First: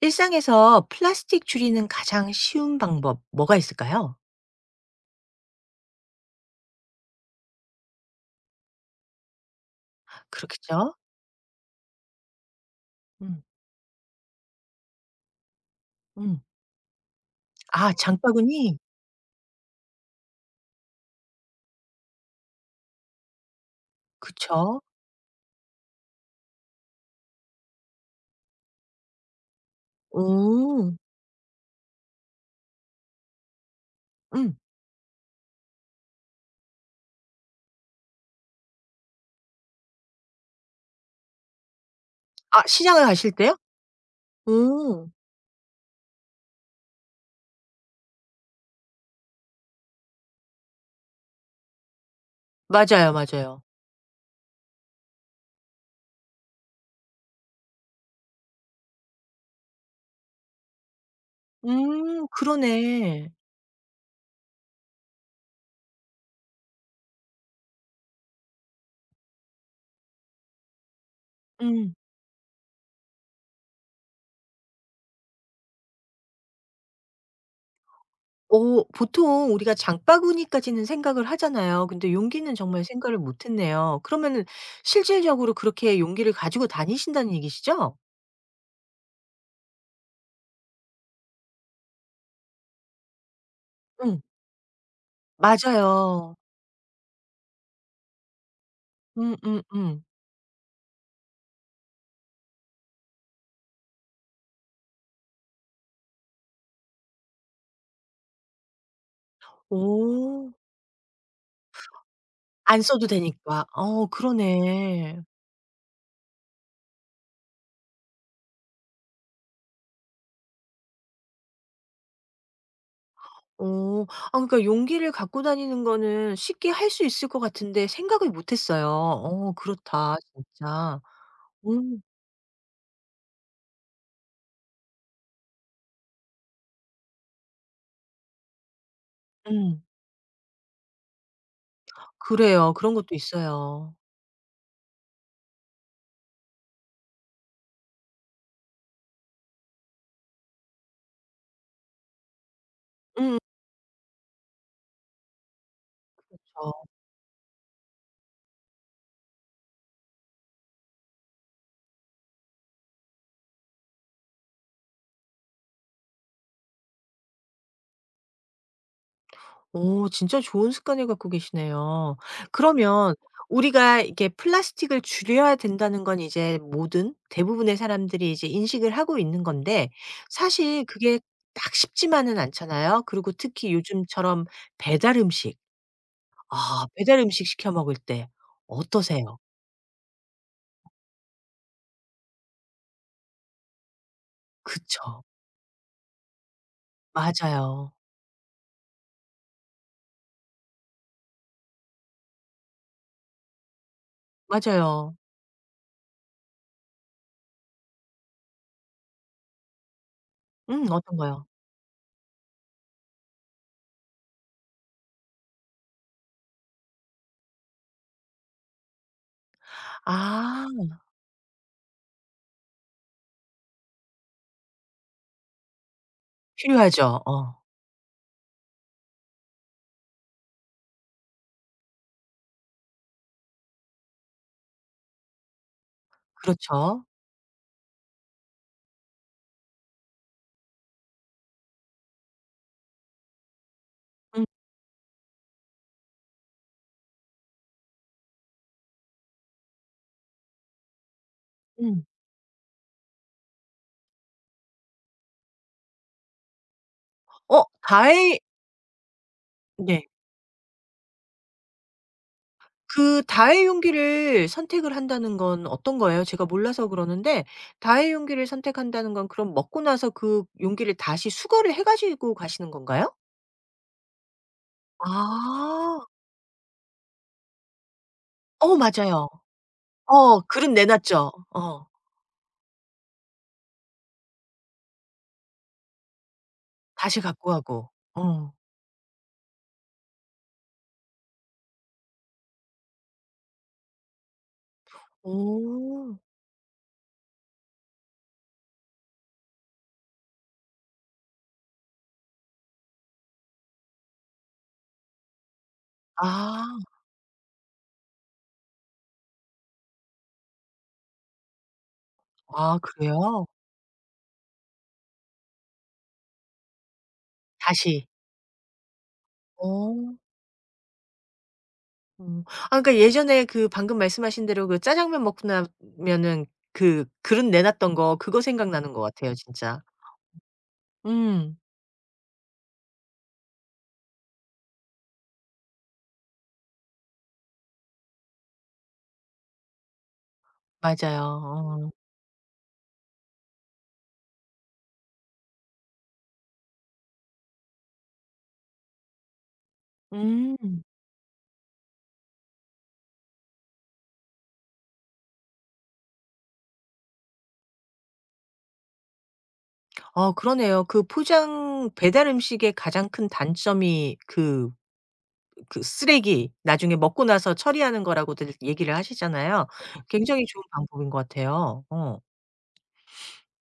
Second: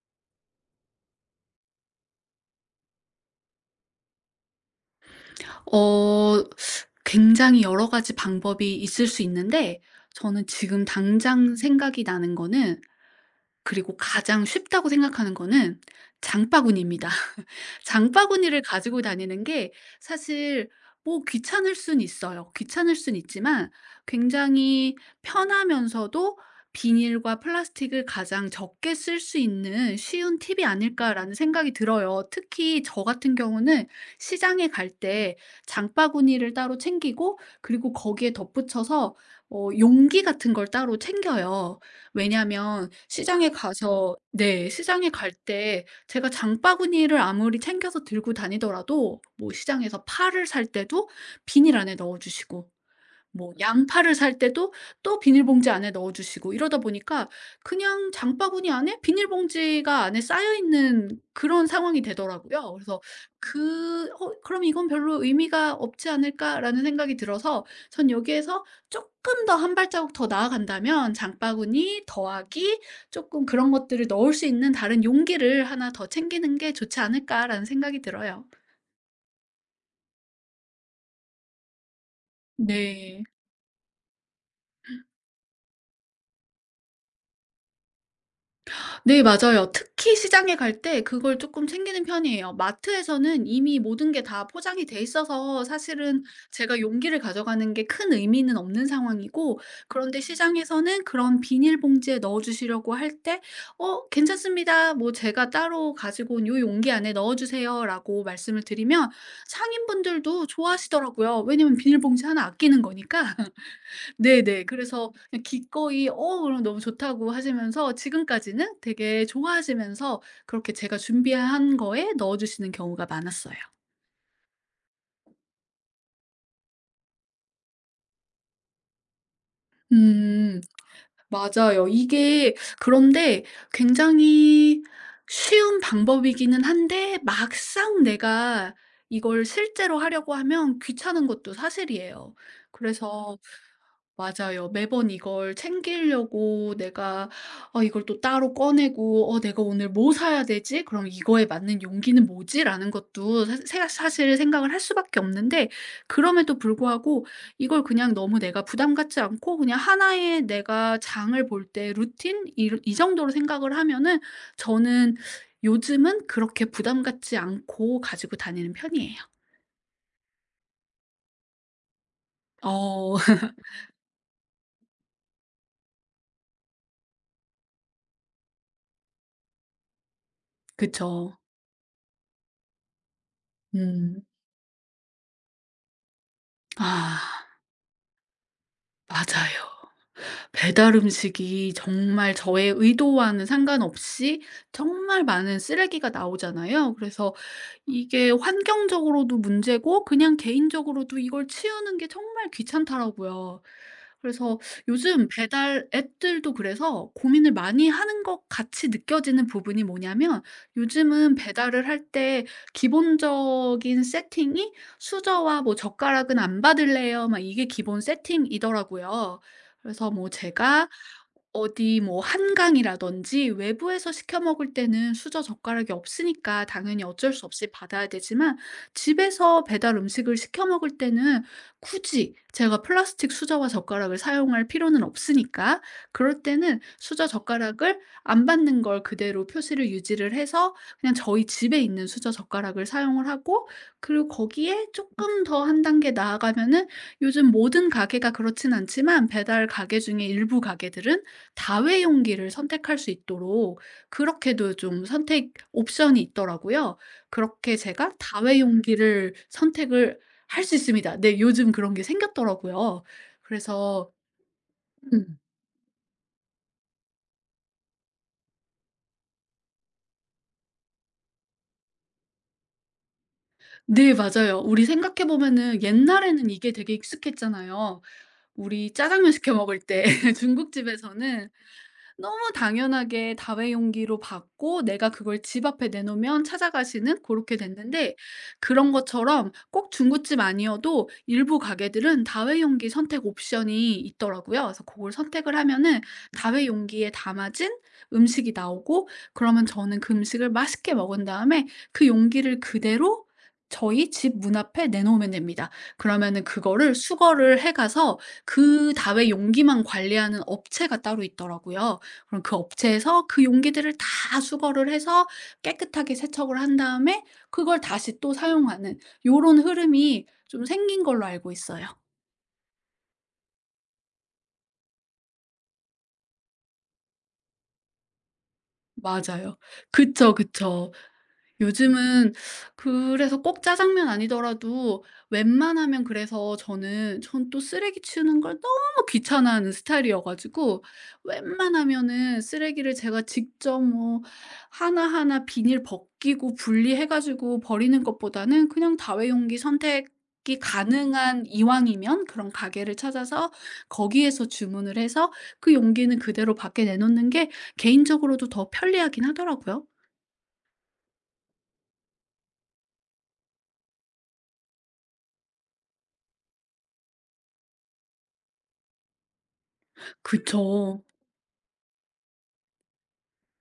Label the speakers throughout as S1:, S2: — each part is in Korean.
S1: 일상에서 플라스틱 줄이는 가장 쉬운 방법 뭐가 있을까요?
S2: 어 굉장히 여러 가지 방법이 있을 수 있는데, 저는 지금
S1: 그렇겠죠?
S2: 당장 생각이 나는 거는,
S1: 음.
S2: 그리고 가장 쉽다고 생각하는 거는
S1: 음.
S2: 장바구니입니다.
S1: 아,
S2: 장바구니를
S1: 장바구니?
S2: 가지고 다니는 게 사실 뭐 귀찮을 순 있어요. 귀찮을 순 있지만
S1: 그쵸.
S2: 굉장히 편하면서도 '비닐과 플라스틱을 가장 적게 쓸 수 있는 쉬운 팁이
S1: 음.
S2: 아닐까.'라는 생각이 들어요. 특히 저 같은 경우는
S1: 음.
S2: 시장에 갈 때 장바구니를 따로 챙기고, 그리고 거기에 덧붙여서 용기 같은 걸 따로 챙겨요.
S1: 아,
S2: 왜냐하면
S1: 시장을 가실
S2: 시장에
S1: 때요?
S2: 가서 네, 시장에
S1: 음.
S2: 갈때 제가 장바구니를 아무리 챙겨서 들고 다니더라도, 뭐 시장에서 파를 살 때도 비닐 안에 넣어 주시고,
S1: 맞아요,
S2: 뭐
S1: 맞아요.
S2: 양파를 살 때도 또 비닐봉지 안에 넣어 주시고, 이러다 보니까 그냥 장바구니 안에 비닐봉지가 안에 쌓여 있는 그런 상황이
S1: 음,
S2: 되더라고요. 그래서
S1: 그러네.
S2: 그 '어 그럼 이건 별로 의미가 없지 않을까.'라는 생각이 들어서, 전 여기에서 조금 더 한 발자국 더 나아간다면,
S1: 음.
S2: 장바구니 더하기 조금 그런 것들을 넣을 수 있는 다른 용기를 하나 더 챙기는 게 좋지 않을까라는 생각이 들어요.
S1: 어, 보통 우리가 장바구니까지는 생각을 하잖아요. 근데 용기는 정말 생각을
S2: 네.
S1: 못 했네요. 그러면은 실질적으로 그렇게 용기를 가지고 다니신다는 얘기시죠?
S2: 네, 맞아요. 특히 시장에 갈 때 그걸 조금 챙기는 편이에요. 마트에서는 이미 모든 게
S1: 음.
S2: 다 포장이 돼 있어서 사실은
S1: 맞아요.
S2: 제가 용기를 가져가는 게 큰 의미는 없는 상황이고,
S1: 음음음.
S2: 그런데 시장에서는 그런 비닐봉지에 넣어 주시려고 할 때 "어 괜찮습니다. 뭐 제가 따로 가지고 온 요 용기 안에 넣어 주세요."라고 말씀을 드리면 상인분들도
S1: 오.
S2: 좋아하시더라고요. 왜냐면 비닐봉지 하나 아끼는
S1: 안 써도
S2: 거니까.
S1: 되니까. 어,
S2: 네네. 그래서
S1: 그러네.
S2: 그냥 기꺼이 "어 그럼 너무 좋다."고 하시면서 지금까지는 되게 좋아하시면서 그렇게 제가 준비한 거에 넣어 주시는 경우가 많았어요.
S1: 어. 아, 그러니까 용기를 갖고 다니는 거는 쉽게 할 수 있을 것 같은데 생각을 못 했어요. 어, 그렇다
S2: 음.
S1: 진짜.
S2: 맞아요.
S1: 음.
S2: 이게 그런데 굉장히 쉬운 방법이기는 한데, 막상 내가 이걸
S1: 음.
S2: 실제로 하려고 하면 귀찮은 것도 사실이에요.
S1: 그래요. 그런 것도
S2: 그래서
S1: 있어요.
S2: 맞아요. 매번 이걸 챙기려고 내가, 이걸 또 따로 꺼내고 '어 내가 오늘 뭐 사야 되지? 그럼 이거에 맞는 용기는 뭐지?'라는
S1: 음,
S2: 것도 사시 사실 생각을 할 수밖에 없는데, 그럼에도
S1: 그쵸.
S2: 불구하고 이걸 그냥 너무 내가 부담 갖지 않고 그냥 하나의 내가 장을 볼 때 루틴 이 정도로 생각을 하면은 저는 요즘은 그렇게 부담 갖지 않고 가지고 다니는 편이에요.
S1: 오, 진짜 좋은 습관을 갖고 계시네요. 그러면
S2: 어
S1: 우리가 이게 플라스틱을 줄여야 된다는 건 이제 모든 대부분의 사람들이 이제 인식을 하고 있는 건데 사실 그게
S2: 그쵸.
S1: 딱 쉽지만은 않잖아요. 그리고 특히
S2: 음.
S1: 요즘처럼 배달 음식. 아, 배달
S2: 아,
S1: 음식 시켜 먹을 때 어떠세요?
S2: 맞아요. 배달 음식이 정말 저의 의도와는 상관없이 정말
S1: 그쵸.
S2: 많은 쓰레기가 나오잖아요. 그래서
S1: 맞아요.
S2: 이게 환경적으로도 문제고 그냥 개인적으로도 이걸 치우는 게 정말 귀찮더라고요. 그래서
S1: 맞아요.
S2: 요즘 배달 앱들도 그래서 고민을 많이 하는 것 같이 느껴지는 부분이 뭐냐면,
S1: 음, 어떤
S2: 요즘은
S1: 거요?
S2: 배달을 할 때 기본적인 세팅이 수저와 뭐 젓가락은 안 받을래요. 막 이게 기본 세팅이더라고요. 그래서 뭐
S1: 아,
S2: 제가 어디 뭐 한강이라든지 외부에서 시켜 먹을 때는 수저 젓가락이 없으니까 당연히
S1: 필요하죠.
S2: 어쩔 수
S1: 어,
S2: 없이 받아야 되지만, 집에서 배달 음식을 시켜 먹을 때는 굳이 제가 플라스틱 수저와 젓가락을 사용할 필요는 없으니까 그럴 때는
S1: 그렇죠.
S2: 수저 젓가락을 안 받는 걸 그대로 표시를 유지를 해서 그냥 저희 집에 있는 수저 젓가락을 사용을 하고, 그리고
S1: 음.
S2: 거기에 조금 더 한 단계 나아가면은, 요즘 모든 가게가 그렇진 않지만 배달 가게 중에 일부 가게들은
S1: 음.
S2: 다회용기를 선택할 수 있도록 그렇게도 좀 선택 옵션이 있더라고요.
S1: 어,
S2: 그렇게 제가
S1: 다행.
S2: 다회용기를
S1: 네.
S2: 선택을 할 수 있습니다. 네, 요즘 그런 게 생겼더라고요.
S1: 그 다의
S2: 그래서
S1: 용기를 선택을 한다는
S2: 음.
S1: 건 어떤 거예요? 제가 몰라서 그러는데 다의 용기를 선택한다는 건 그럼 먹고 나서 그 용기를 다시 수거를 해 가지고 가시는 건가요?
S2: 네, 맞아요. 우리 생각해 보면은
S1: 아.
S2: 옛날에는 이게 되게 익숙했잖아요.
S1: 어,
S2: 우리
S1: 맞아요.
S2: 짜장면 시켜 먹을 때
S1: 어, 그릇 내놨죠.
S2: 중국집에서는
S1: 어.
S2: 너무 당연하게 다회용기로 받고 내가 그걸 집 앞에 내놓으면
S1: 다시
S2: 찾아가시는,
S1: 갖고
S2: 고렇게
S1: 가고.
S2: 됐는데
S1: 어.
S2: 그런 것처럼 꼭 중고집 아니어도 일부 가게들은 다회용기 선택 옵션이 있더라고요. 그래서 고걸 선택을 하면은
S1: 오.
S2: 다회용기에 담아진 음식이 나오고, 그러면 저는 그 음식을 맛있게 먹은 다음에 그 용기를 그대로 저희 집 문 앞에 내놓으면 됩니다. 그러면은
S1: 아.
S2: 그거를 수거를 해 가서, 그 다회용기만 관리하는 업체가 따로 있더라고요. 그럼 그
S1: 아,
S2: 업체에서 그
S1: 그래요?
S2: 용기들을 다 수거를 해서 깨끗하게 세척을 한 다음에 그걸
S1: 다시.
S2: 다시 또 사용하는 요런
S1: 어.
S2: 흐름이 좀 생긴 걸로 알고 있어요.
S1: 음. 아, 그러니까 예전에 그 방금 말씀하신 대로 그 짜장면 먹고 나면은 그 그릇 내놨던 거 그거 생각나는 것 같아요
S2: 맞아요.
S1: 진짜.
S2: 그쵸, 그쵸.
S1: 음.
S2: 요즘은 그래서 꼭 짜장면 아니더라도 웬만하면, 그래서 저는 전 또 쓰레기 치우는 걸 너무 귀찮아하는 스타일이어 가지고,
S1: 맞아요. 어.
S2: 웬만하면은 쓰레기를 제가 직접 뭐 하나하나 비닐 벗기고 분리해 가지고 버리는 것보다는 그냥 다회용기 선택이
S1: 음.
S2: 가능한 이왕이면 그런 가게를 찾아서 거기에서 주문을 해서 그 용기는 그대로 밖에 내놓는 게 개인적으로도 더 편리하긴 하더라고요.
S1: 어, 그러네요. 그 포장 배달 음식의 가장 큰 단점이 그 그 쓰레기 나중에 먹고 나서 처리하는 거라고들 얘기를 하시잖아요. 굉장히 좋은
S2: 그쵸.
S1: 방법인 것 같아요. 어,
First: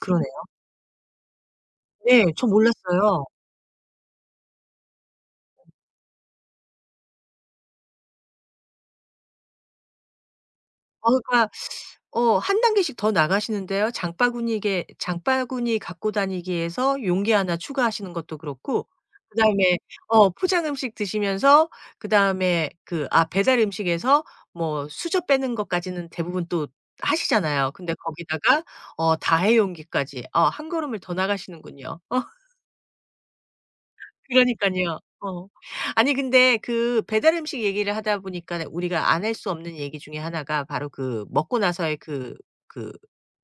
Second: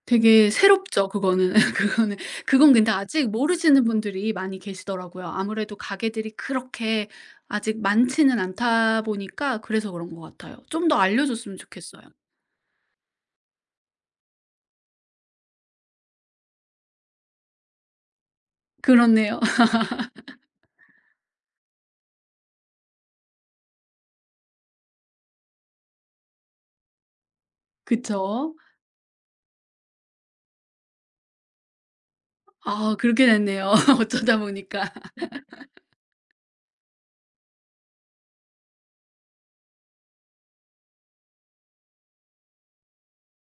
S1: 그러네요.
S2: 되게 새롭죠, 그거는. 그거는
S1: 네. 저
S2: 그건 근데
S1: 몰랐어요.
S2: 아직 모르시는 분들이 많이 계시더라고요. 아무래도 가게들이 그렇게 아직 많지는 않다 보니까 그래서 그런 것 같아요. 좀 더
S1: 어, 그러니까
S2: 알려줬으면 좋겠어요.
S1: 어, 한 단계씩 더 나가시는데요. 장바구니게 장바구니 갖고 다니기에서 용기 하나 추가하시는 것도 그렇고
S2: 그렇네요.
S1: 그다음에 어, 포장 음식 드시면서 그다음에 그 아, 배달 음식에서 뭐 수저 빼는 것까지는 대부분 또 하시잖아요. 근데
S2: 그쵸.
S1: 거기다가 어, 다회용기까지 어, 한 걸음을 더 나가시는군요. 어,
S2: 아, 그렇게 됐네요, 어쩌다 보니까.
S1: 그러니깐요. 어. 아니, 근데 그 배달 음식 얘기를 하다 보니까 우리가 안 할 수 없는 얘기 중에 하나가 바로 그 먹고 나서의 그 그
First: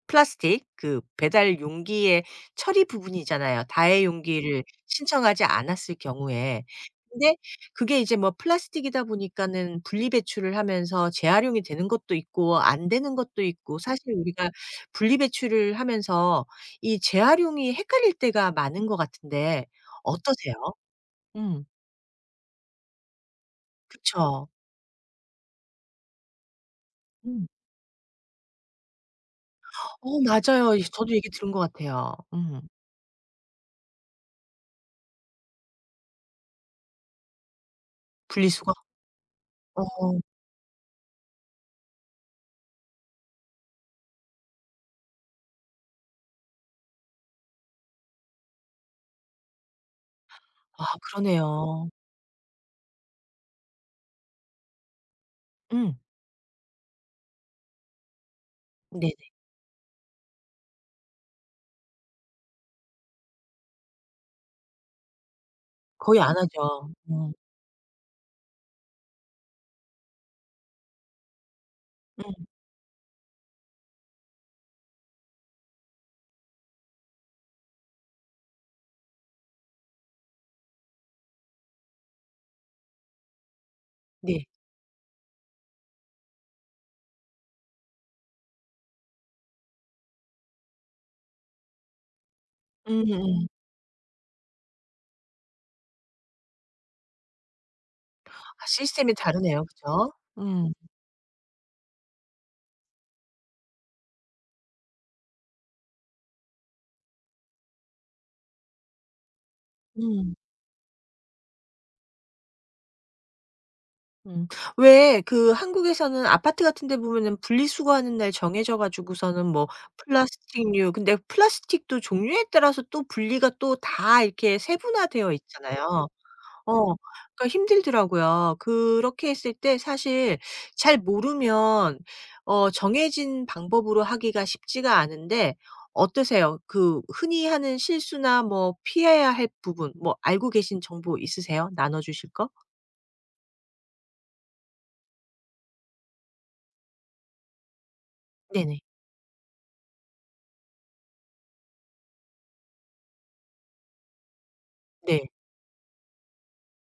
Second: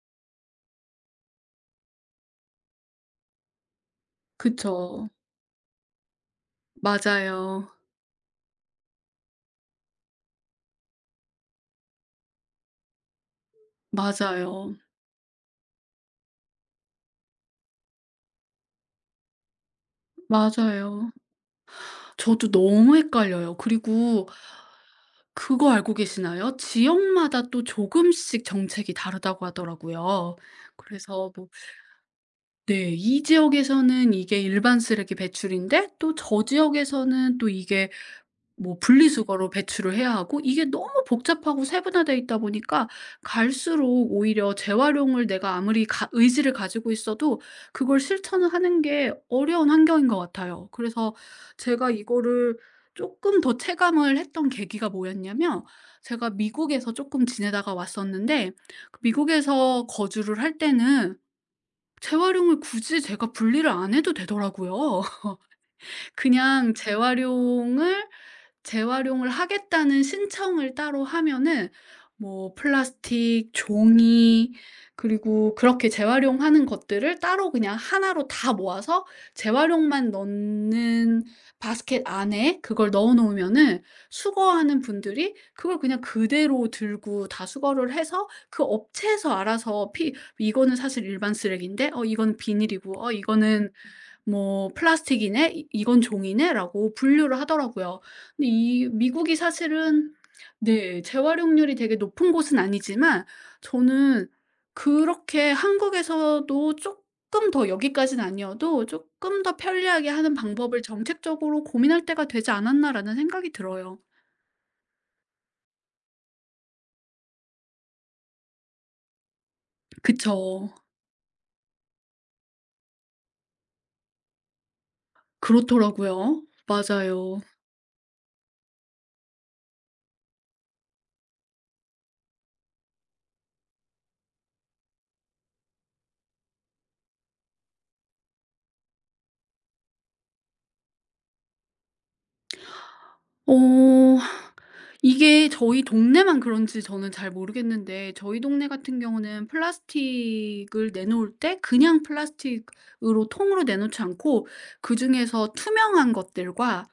S1: 플라스틱 그 배달 용기의 처리 부분이잖아요, 다해 용기를
S2: 그쵸.
S1: 신청하지 않았을 경우에. 근데
S2: 맞아요.
S1: 그게 이제 뭐 플라스틱이다 보니까는 분리 배출을 하면서 재활용이 되는 것도 있고 안 되는 것도 있고 사실 우리가
S2: 맞아요.
S1: 분리 배출을 하면서 이 재활용이 헷갈릴 때가 많은 것 같은데 어떠세요?
S2: 맞아요.
S1: 음.
S2: 저도 너무 헷갈려요. 그리고
S1: 그쵸.
S2: 그거 알고 계시나요? 지역마다
S1: 음.
S2: 또 조금씩 정책이 다르다고
S1: 어,
S2: 하더라고요.
S1: 맞아요. 이 저도 얘기
S2: 그래서 뭐,
S1: 들은 것 같아요. 음.
S2: 네. 이 지역에서는 이게 일반 쓰레기 배출인데, 또 저 지역에서는 또 이게
S1: 분리수거?
S2: 뭐 분리수거로 배출을 해야
S1: 어.
S2: 하고, 이게 너무 복잡하고 세분화되어 있다 보니까 갈수록 오히려 재활용을 내가 아무리 가 의지를 가지고 있어도 그걸 실천을 하는 게 어려운 환경인 것 같아요.
S1: 아,
S2: 그래서
S1: 그러네요.
S2: 제가 이거를 조금 더 체감을 했던 계기가 뭐였냐면,
S1: 음.
S2: 제가 미국에서 조금 지내다가 왔었는데 그
S1: 네네.
S2: 미국에서 거주를 할 때는 재활용을 굳이 제가 분리를 안 해도 되더라고요.
S1: 거의 안
S2: 그냥
S1: 하죠. 음.
S2: 재활용을 하겠다는 신청을 따로 하면은
S1: 음.
S2: 뭐 플라스틱, 종이, 그리고 그렇게 재활용하는 것들을 따로 그냥 하나로 다 모아서 재활용만 넣는 바스켓 안에 그걸 넣어 놓으면은,
S1: 네.
S2: 수거하는 분들이 그걸 그냥 그대로 들고 다 수거를 해서 그 업체에서 알아서 피 "이거는 사실 일반 쓰레기인데, 어 이건 비닐이고, 어
S1: 음음.
S2: 이거는 뭐 플라스틱이네. 이 이건 종이네."라고 분류를 하더라고요. 근데
S1: 아,
S2: 이
S1: 시스템이
S2: 미국이
S1: 다르네요. 그죠?
S2: 사실은,
S1: 음.
S2: 네, 재활용률이 되게 높은 곳은 아니지만, 저는 그렇게 한국에서도 쪼끔 더, 여기까지는 아니어도 쪼끔 더 편리하게 하는
S1: 음.
S2: 방법을 정책적으로 고민할 때가 되지 않았나라는 생각이 들어요.
S1: 음. 왜 그 한국에서는 아파트 같은 데 보면은 분리수거하는 날 정해져 가지고서는 뭐
S2: 그쵸.
S1: 플라스틱류 근데 플라스틱도 종류에 따라서 또 분리가 또 다 이렇게 세분화되어 있잖아요.
S2: 그렇더라고요.
S1: 어.
S2: 맞아요.
S1: 그러니까 힘들더라고요. 그렇게 했을 때 사실 잘 모르면 어, 정해진 방법으로 하기가 쉽지가 않은데 어떠세요? 그 흔히 하는 실수나 뭐 피해야 할 부분 뭐 알고 계신 정보 있으세요? 나눠 주실 거?
S2: 어. 이게 저희 동네만 그런지 저는 잘 모르겠는데, 저희 동네
S1: 네네.
S2: 같은 경우는 플라스틱을 내놓을 때 그냥 플라스틱으로 통으로 내놓지 않고
S1: 네.
S2: 그중에서 투명한 것들과,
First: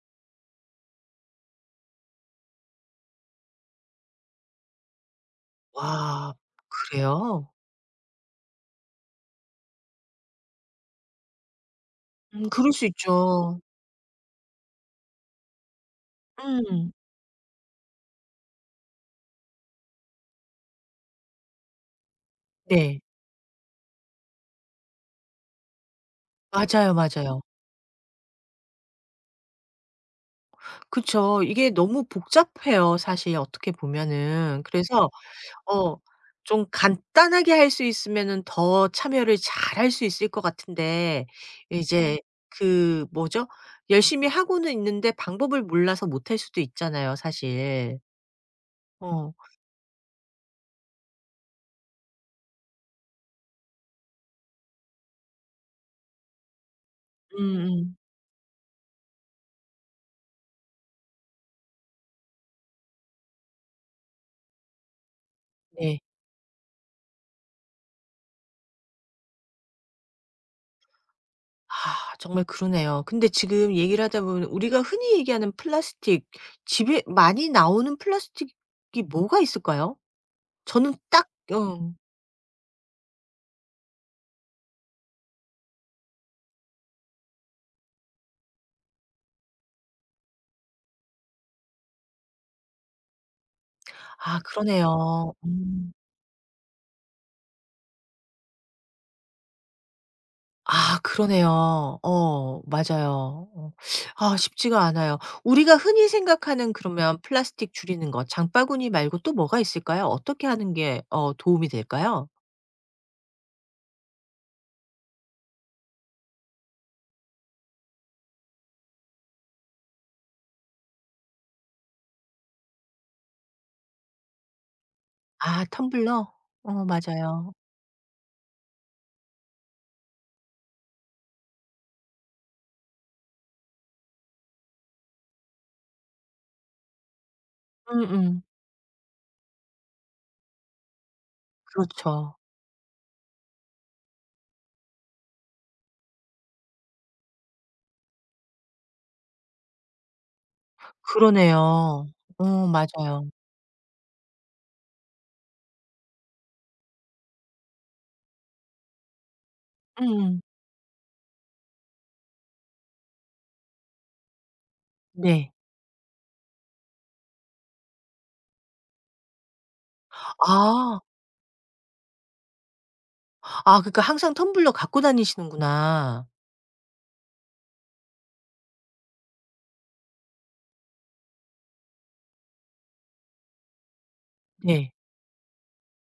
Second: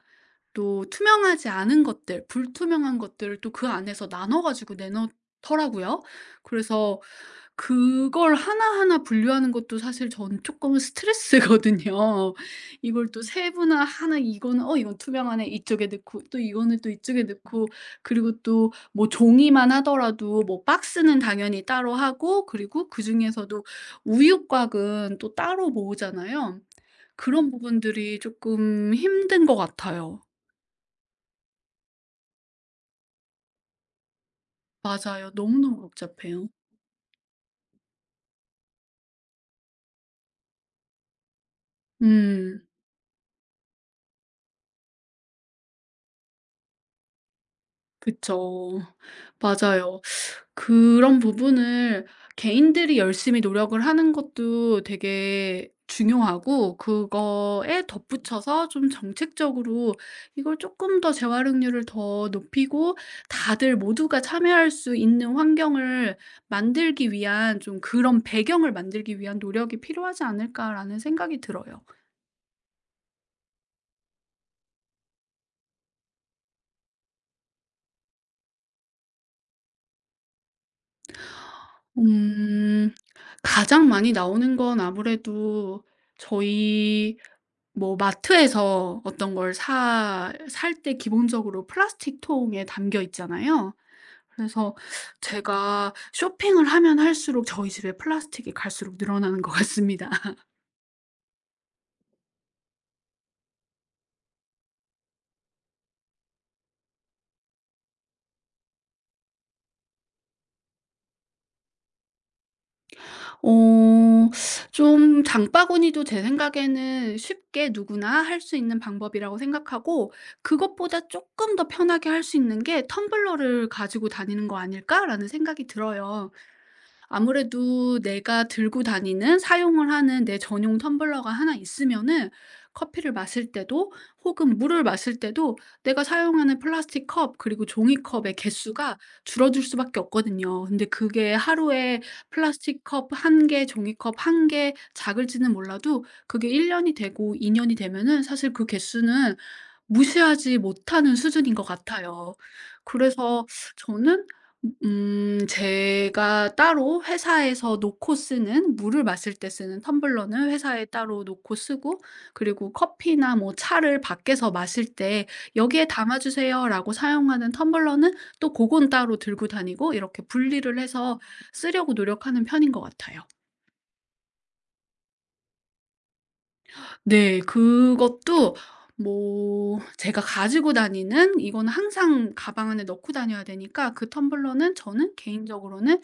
S2: 또 투명하지 않은 것들, 불투명한 것들을 또 그 안에서 나눠 가지고 내놓더라고요.
S1: 와.
S2: 그래서
S1: 그래요?
S2: 그걸 하나하나 분류하는 것도 사실 전 쪼끔은 스트레스거든요.
S1: 음, 그럴 수
S2: 이걸 또
S1: 있죠.
S2: 세분화하나? 이거는 이건 투명하네, 이쪽에 넣고, 또 이거는 또
S1: 음.
S2: 이쪽에 넣고, 그리고 또 뭐 종이만 하더라도 뭐 박스는 당연히 따로 하고, 그리고
S1: 네.
S2: 그중에서도 우유곽은 또 따로 모으잖아요.
S1: 맞아요, 맞아요.
S2: 그런 부분들이 쪼끔 힘든 것 같아요.
S1: 그쵸. 이게 너무 복잡해요 사실 어떻게 보면은. 그래서
S2: 맞아요. 너무너무
S1: 어.
S2: 복잡해요.
S1: 좀 간단하게 할 수 있으면은 더 참여를 잘 할 수 있을 것 같은데 이제
S2: 음.
S1: 그 뭐죠? 열심히 하고는 있는데 방법을 몰라서 못할 수도 있잖아요 사실.
S2: 그쵸.
S1: 어.
S2: 맞아요. 그런 부분을 개인들이 열심히 노력을 하는 것도 되게 중요하고, 그거에
S1: 음음.
S2: 덧붙여서 좀 정책적으로 이걸 조금 더 재활용률을 더 높이고 다들 모두가 참여할 수 있는
S1: 네.
S2: 환경을 만들기 위한, 좀 그런 배경을 만들기 위한 노력이 필요하지 않을까라는 생각이 들어요.
S1: 아, 정말 그러네요. 근데 지금 얘기를 하다 보면 우리가 흔히 얘기하는 플라스틱, 집에 많이 나오는 플라스틱이 뭐가 있을까요? 저는 딱 어.
S2: 음. 가장 많이 나오는 건 아무래도 저희 뭐 마트에서 어떤 걸 사 살 때 기본적으로 플라스틱 통에 담겨 있잖아요.
S1: 아,
S2: 그래서
S1: 그러네요.
S2: 제가
S1: 음.
S2: 쇼핑을 하면 할수록 저희 집에 플라스틱이 갈수록 늘어나는 것 같습니다.
S1: 아, 그러네요. 어, 맞아요. 어. 아, 쉽지가 않아요. 우리가 흔히 생각하는 그러면 플라스틱 줄이는 것 장바구니 말고 또 뭐가 있을까요? 어떻게 하는 게 어, 도움이 될까요?
S2: 어 좀, 장바구니도 제 생각에는 쉽게 누구나 할 수 있는 방법이라고 생각하고, 그것보다 조금 더 편하게 할 수 있는 게 '텀블러를 가지고 다니는 거 아닐까?'라는
S1: 아,
S2: 생각이 들어요.
S1: 텀블러? 어, 맞아요.
S2: 아무래도 내가 들고 다니는, 사용을 하는 내 전용 텀블러가 하나 있으면은, 커피를 마실 때도 혹은 물을 마실 때도 내가 사용하는 플라스틱 컵 그리고 종이컵의
S1: 음음.
S2: 개수가 줄어들 수밖에 없거든요. 근데 그게 하루에
S1: 그렇죠.
S2: 플라스틱 컵 한 개, 종이컵 한 개 작을지는 몰라도 그게 1 년이 되고 2 년이 되면은 사실 그 개수는 무시하지 못하는 수준인 것
S1: 그러네요.
S2: 같아요.
S1: 어, 맞아요.
S2: 그래서 저는, 제가 따로 회사에서 놓고 쓰는, 물을 마실 때 쓰는
S1: 음,
S2: 텀블러는 회사에 따로 놓고 쓰고, 그리고 커피나 뭐 차를 밖에서 마실 때
S1: 네.
S2: "여기에 담아 주세요."라고 사용하는 텀블러는 또 고건 따로 들고 다니고, 이렇게 분리를
S1: 아.
S2: 해서 쓰려고 노력하는 편인 것 같아요.
S1: 아, 그러니까 항상 텀블러 갖고 다니시는구나.
S2: 네. 그것도 뭐, 제가 가지고 다니는 이거는 항상 가방 안에 넣고 다녀야 되니까 그 텀블러는
S1: 네.
S2: 저는 개인적으로는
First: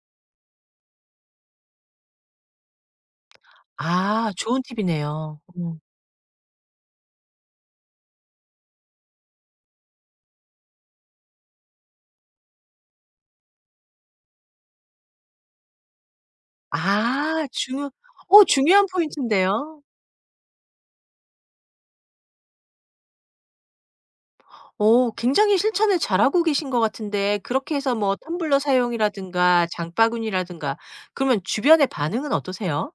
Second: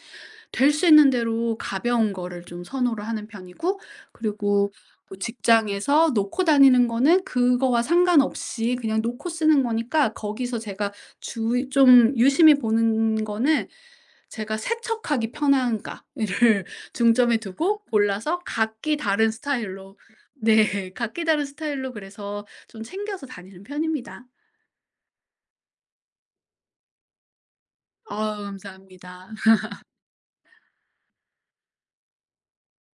S2: 될 수 있는 대로 가벼운 거를 좀 선호를 하는 편이고,
S1: 아, 좋은
S2: 그리고 뭐
S1: 팁이네요. 음.
S2: 직장에서 놓고 다니는 거는 그거와 상관없이 그냥 놓고 쓰는 거니까 거기서 제가 주 좀 유심히 보는 거는 제가 세척하기 편한가를 중점에
S1: 아,
S2: 두고
S1: 중요.
S2: 골라서
S1: 어, 중요한
S2: 각기 다른
S1: 포인트인데요.
S2: 스타일로. 네. 각기 다른 스타일로, 그래서 좀 챙겨서 다니는 편입니다.
S1: 어, 굉장히 실천을 잘하고 계신 것 같은데 그렇게 해서 뭐
S2: 아,
S1: 텀블러
S2: 감사합니다.
S1: 사용이라든가 장바구니라든가 그러면 주변의 반응은 어떠세요?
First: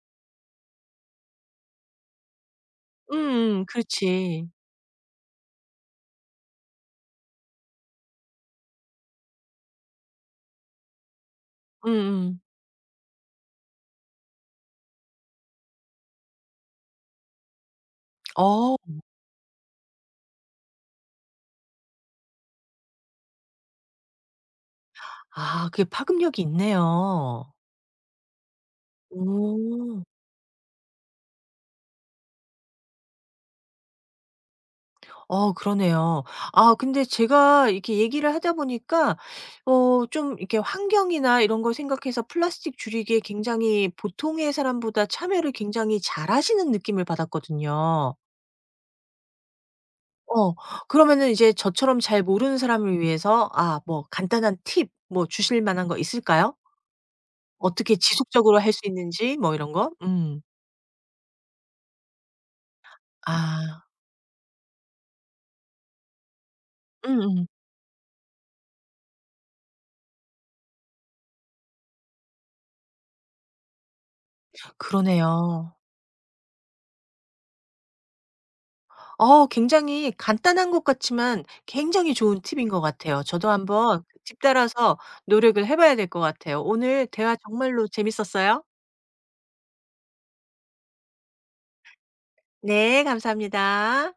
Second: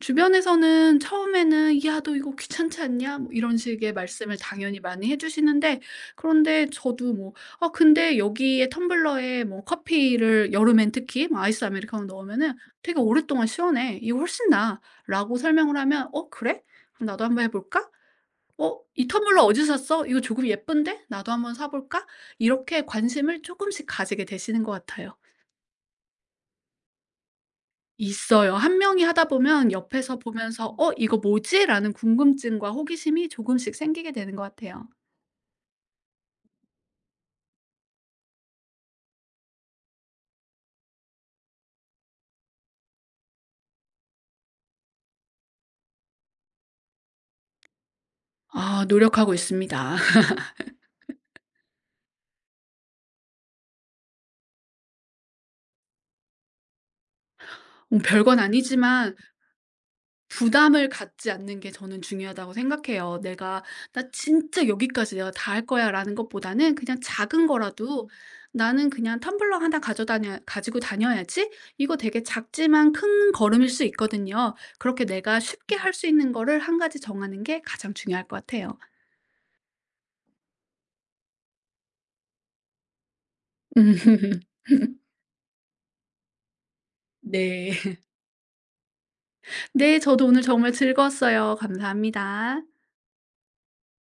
S2: 주변에서는 처음에는 "야 너 이거 귀찮지 않냐?" 뭐 이런
S1: 음음.
S2: 식의 말씀을
S1: 그렇지.
S2: 당연히 많이 해 주시는데, 그런데 저도 뭐 "아 근데 여기에, 텀블러에 뭐 커피를 여름엔 특히 뭐 아이스 아메리카노
S1: 음음.
S2: 넣으면은 되게 오랫동안 시원해. 이거 훨씬 나아."라고 설명을 하면 "어 그래? 그럼 나도 한번 해 볼까?"
S1: 어.
S2: '어 이 텀블러 어디서 샀어? 이거 조금 예쁜데? 나도 한번 사 볼까?' 이렇게 관심을 조금씩 가지게 되시는 것 같아요.
S1: 아, 그게 파급력이 있네요.
S2: 있어요. 한 명이 하다 보면
S1: 오.
S2: 옆에서 보면서 '어 이거 뭐지?' 라는 궁금증과 호기심이 조금씩 생기게 되는 것 같아요.
S1: 어, 그러네요. 아, 근데 제가 이렇게 얘기를 하다 보니까 어, 좀 이렇게 환경이나 이런 걸 생각해서 플라스틱 줄이기에 굉장히 보통의 사람보다 참여를 굉장히 잘하시는 느낌을 받았거든요.
S2: 아, 노력하고 있습니다.
S1: 어. 그러면은 이제 저처럼 잘 모르는 사람을 위해서 아, 뭐 간단한 팁 뭐 주실 만한 거 있을까요? 어떻게
S2: 별건
S1: 지속적으로 할 수
S2: 아니지만
S1: 있는지 뭐 이런 거? 음.
S2: 부담을 갖지 않는 게 저는 중요하다고 생각해요. 내가
S1: 아.
S2: '나 진짜 여기까지 내가 다 할 거야.'라는 것보다는 그냥 작은
S1: 음음.
S2: 거라도 '나는 그냥 텀블러 하나 가져다녀 가지고 다녀야지.' 이거 되게 작지만 큰 걸음일 수 있거든요. 그렇게 내가
S1: 그러네요.
S2: 쉽게 할 수 있는 거를 한 가지 정하는 게 가장 중요할 것 같아요.
S1: 어, 굉장히 간단한 것 같지만 굉장히 좋은 팁인 것 같아요. 저도
S2: 음.
S1: 한번 그 팁 따라서 노력을 해 봐야 될 것 같아요. 오늘 대화 정말로
S2: 네.
S1: 재밌었어요.
S2: 네, 저도 오늘 정말 즐거웠어요. 감사합니다.
S1: 네, 감사합니다.